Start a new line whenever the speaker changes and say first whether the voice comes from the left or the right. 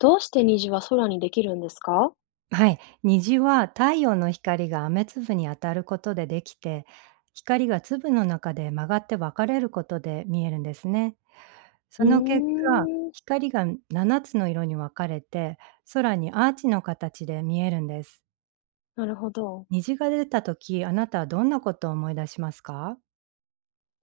left: どうして虹は空にできるんですか？
right: はい、虹は太陽の光が雨粒に当たることでできて、光が粒の中で曲がって分かれることで見えるんですね。
left: う
right: そ
left: ー
right: の結果、
left: ん、
right: 光が7つの色に分かれて、空にアーチの形で見えるんです。
left: なるほど。
right: 虹が出た時、あなたはどんなことを思い出しますか？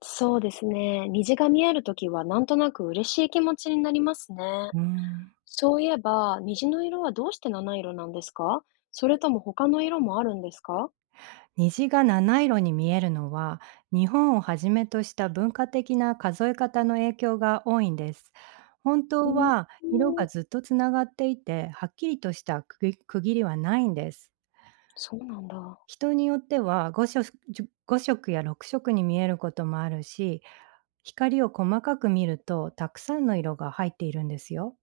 left: そうですね。虹が見えるときはなんとなく嬉しい気持ちになりますね。
right: うーん。
left: そういえば、虹の色はどうして七色なんですか？それとも他の色もあるんですか？
right: 虹が七色に見えるのは日本をはじめとした文化的な数え方の影響が多いんです。本
left: う
right: 当
left: ー
right: は色
left: ん、
right: がずっとつながっていてはっきりとした区切りはないんです。
left: そうなんだ。
right: 人によっては5色や6色に見えることもあるし、光を細かく見るとたくさんの色が入っているんですよ。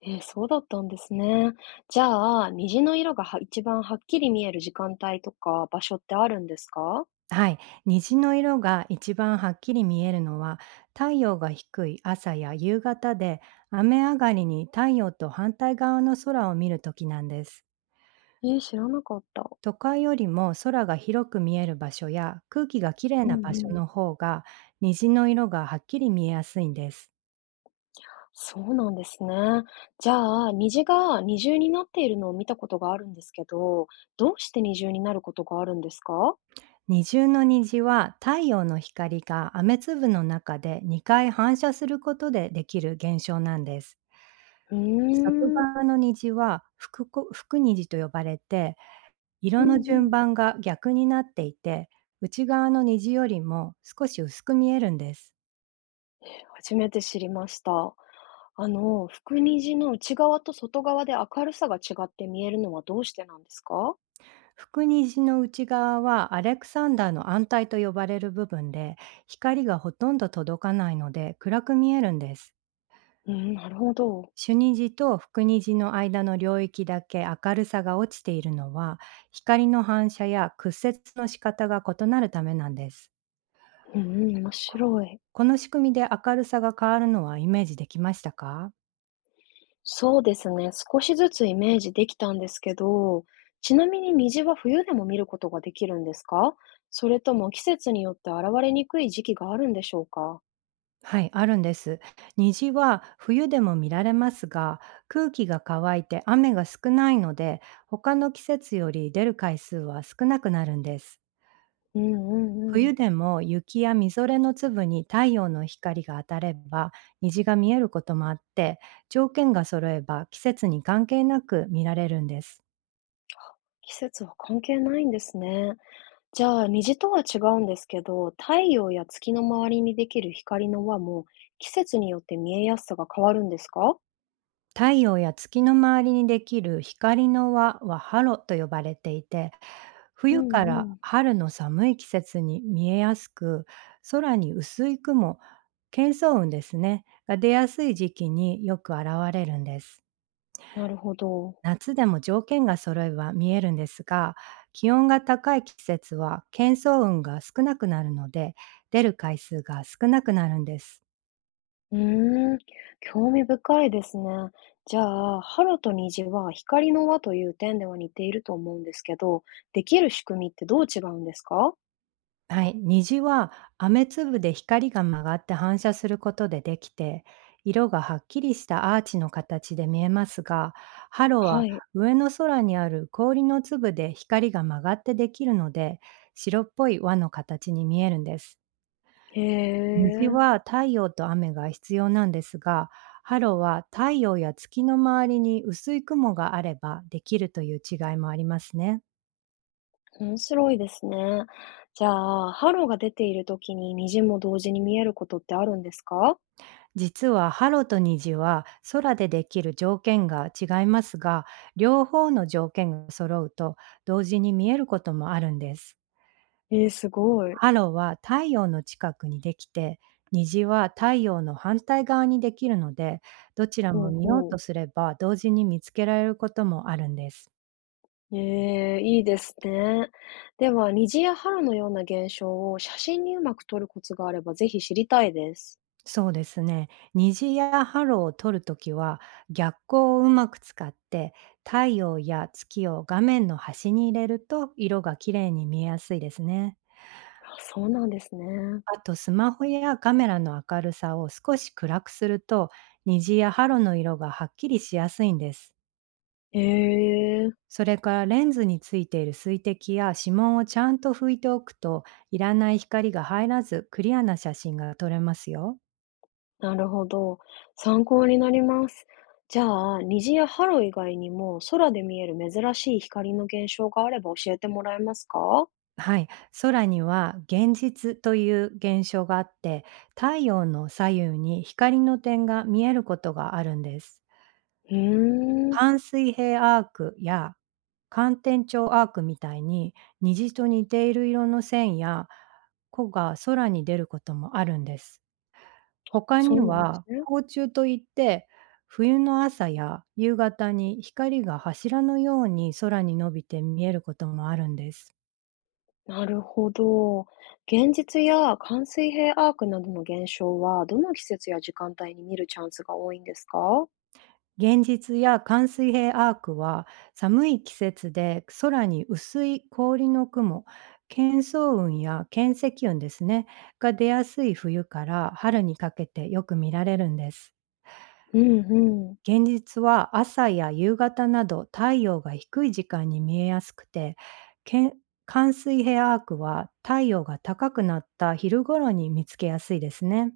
left: えー、そうだったんですね。じゃあ、虹の色がは一番はっきり見える時間帯とか場所ってあるんですか？
right: はい、虹の色が一番はっきり見えるのは太陽が低い朝や夕方で、雨上がりに太陽と反対側の空を見るときなんです。
left: えー、知らなかった。
right: 都会よりも空が広く見える場所や空気がきれい
left: うんう
right: な場所
left: ん。
right: の方が虹の色がはっきり見えやすいんです。
left: そうなんですね。じゃあ、虹が二重になっているのを見たことがあるんですけど、どうして二重になることがあるんですか？
right: 二重の虹は太陽の光が雨粒の中で2回反射することでできる現象なんです。
left: うー
right: 外
left: ん、
right: 側の虹は福虹と呼ばれて、
left: う
right: 色
left: ん
right: の
left: う
right: 順
left: ん。
right: 番が逆になっていて、内側の虹よりも少し薄く見えるんです。
left: 初めて知りました。あの、福虹の内側と外側で明るさが違って見えるのはどうしてなんですか？
right: 福虹の内側はアレクサンダーの暗帯と呼ばれる部分で、光がほとんど届かないので暗く見えるんです。
left: うん、なるほど。
right: 主虹と福虹の間の領域だけ明るさが落ちているのは、光の反射や屈折の仕方が異なるためなんです。
left: うんうん、面白い。
right: この仕組みで明るさが変わるのはイメージできましたか？
left: そうですね、少しずつイメージできたんですけど、ちなみに虹は冬でも見ることができるんですか？それとも季節によって現れにくい時期があるんでしょうか？
right: はい、あるんです。虹は冬でも見られますが、空気が乾いて雨が少ないので、他の季節より出る回数は少なくなるんです。
left: うんうんうん。
right: 冬でも雪やみぞれの粒に太陽の光が当たれば虹が見えることもあって、条件が揃えば季節に関係なく見られるんです。
left: 季節は関係ないんですね。じゃあ虹とは違うんですけど、太陽や月の周りにできる光の輪も季節によって見えやすさが変わるんですか？
right: 太陽や月の周りにできる光の輪はハロと呼ばれていて、
left: う
right: 冬か
left: んう
right: ら
left: ん。
right: 春の寒い季節に見えやすく、空に薄い雲、喧騒雲ですねが出やすい時期によく現れるんです。
left: なるほど。
right: 夏でも条件が揃えば見えるんですが、気温が高い季節は喧騒雲が少なくなるので、出る回数が少なくなるんです。
left: うーん、興味深いですね。じゃあ、ハロと虹は光の輪という点では似ていると思うんですけど、できる仕組みってどう違うんですか？
right: はい、虹は雨粒で光が曲がって反射することでできて、色がはっきりしたアーチの形で見えますが、ハロ
left: は
right: は
left: い。
right: 上の空にある氷の粒で光が曲がってできるので、白っぽい輪の形に見えるんです。
left: へ
right: 虹
left: え、
right: は太陽と雨が必要なんですが、ハロは太陽や月の周りに薄い雲があればできるという違いもありますね。
left: 面白いですね。じゃあ、ハロが出ている時に虹も同時に見えることってあるんですか？
right: 実はハロと虹は空でできる条件が違いますが、両方の条件が揃うと同時に見えることもあるんです。
left: えー、すごい。
right: ハロは太陽の近くにできて、虹は太陽の反対側にできるので、どちら
left: ほ
right: も
left: う
right: 見よう
left: ほ
right: と
left: う。
right: すれば同時に見つけられることもあるんです。
left: えー、いいですね。では、虹やハロのような現象を写真にうまく撮るコツがあれば、ぜひ知りたいです。
right: そうですね。虹やハローを撮るときは逆光をうまく使って太陽や月を画面の端に入れると色が綺麗に見えやすいですね。
left: あそうなんですね。
right: あとスマホやカメラの明るさを少し暗くすると虹やハロの色がはっきりしやすいんです。
left: ええ、
right: それからレンズについている水滴や指紋をちゃんと拭いておくといらない光が入らずクリアな写真が撮れますよ。
left: なるほど。参考になります。じゃあ、虹やハロ以外にも空で見える珍しい光の現象があれば教えてもらえますか？
right: はい、空には現実という現象があって太陽の左右に光の点が見えることがあるんです。
left: うーん、
right: 半水平アークや寒天頂アークみたいに虹と似ている色の線や子が空に出ることもあるんです。他
left: そ
right: に
left: うなんです
right: は
left: ね。
right: 光柱といって冬の朝や夕方に光が柱のように空に伸びて見えることもあるんです。
left: なるほど。現実や間水平アークなどの現象は、どの季節や時間帯に見るチャンスが多いんですか？
right: 現実や寒水平アークは寒い季節で空に薄い氷の雲、乾騒雲や巻積雲ですねが出やすい冬から春にかけてよく見られるんです。
left: うんうん。
right: 現実は朝や夕方など太陽が低い時間に見えやすくて、け寒水平アークは太陽が高くなった昼頃に見つけやすいですね。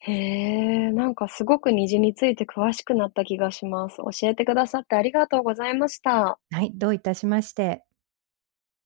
left: へえ、なんかすごく虹について詳しくなった気がします。教えてくださってありがとうございました。
right: はい、どういたしまして。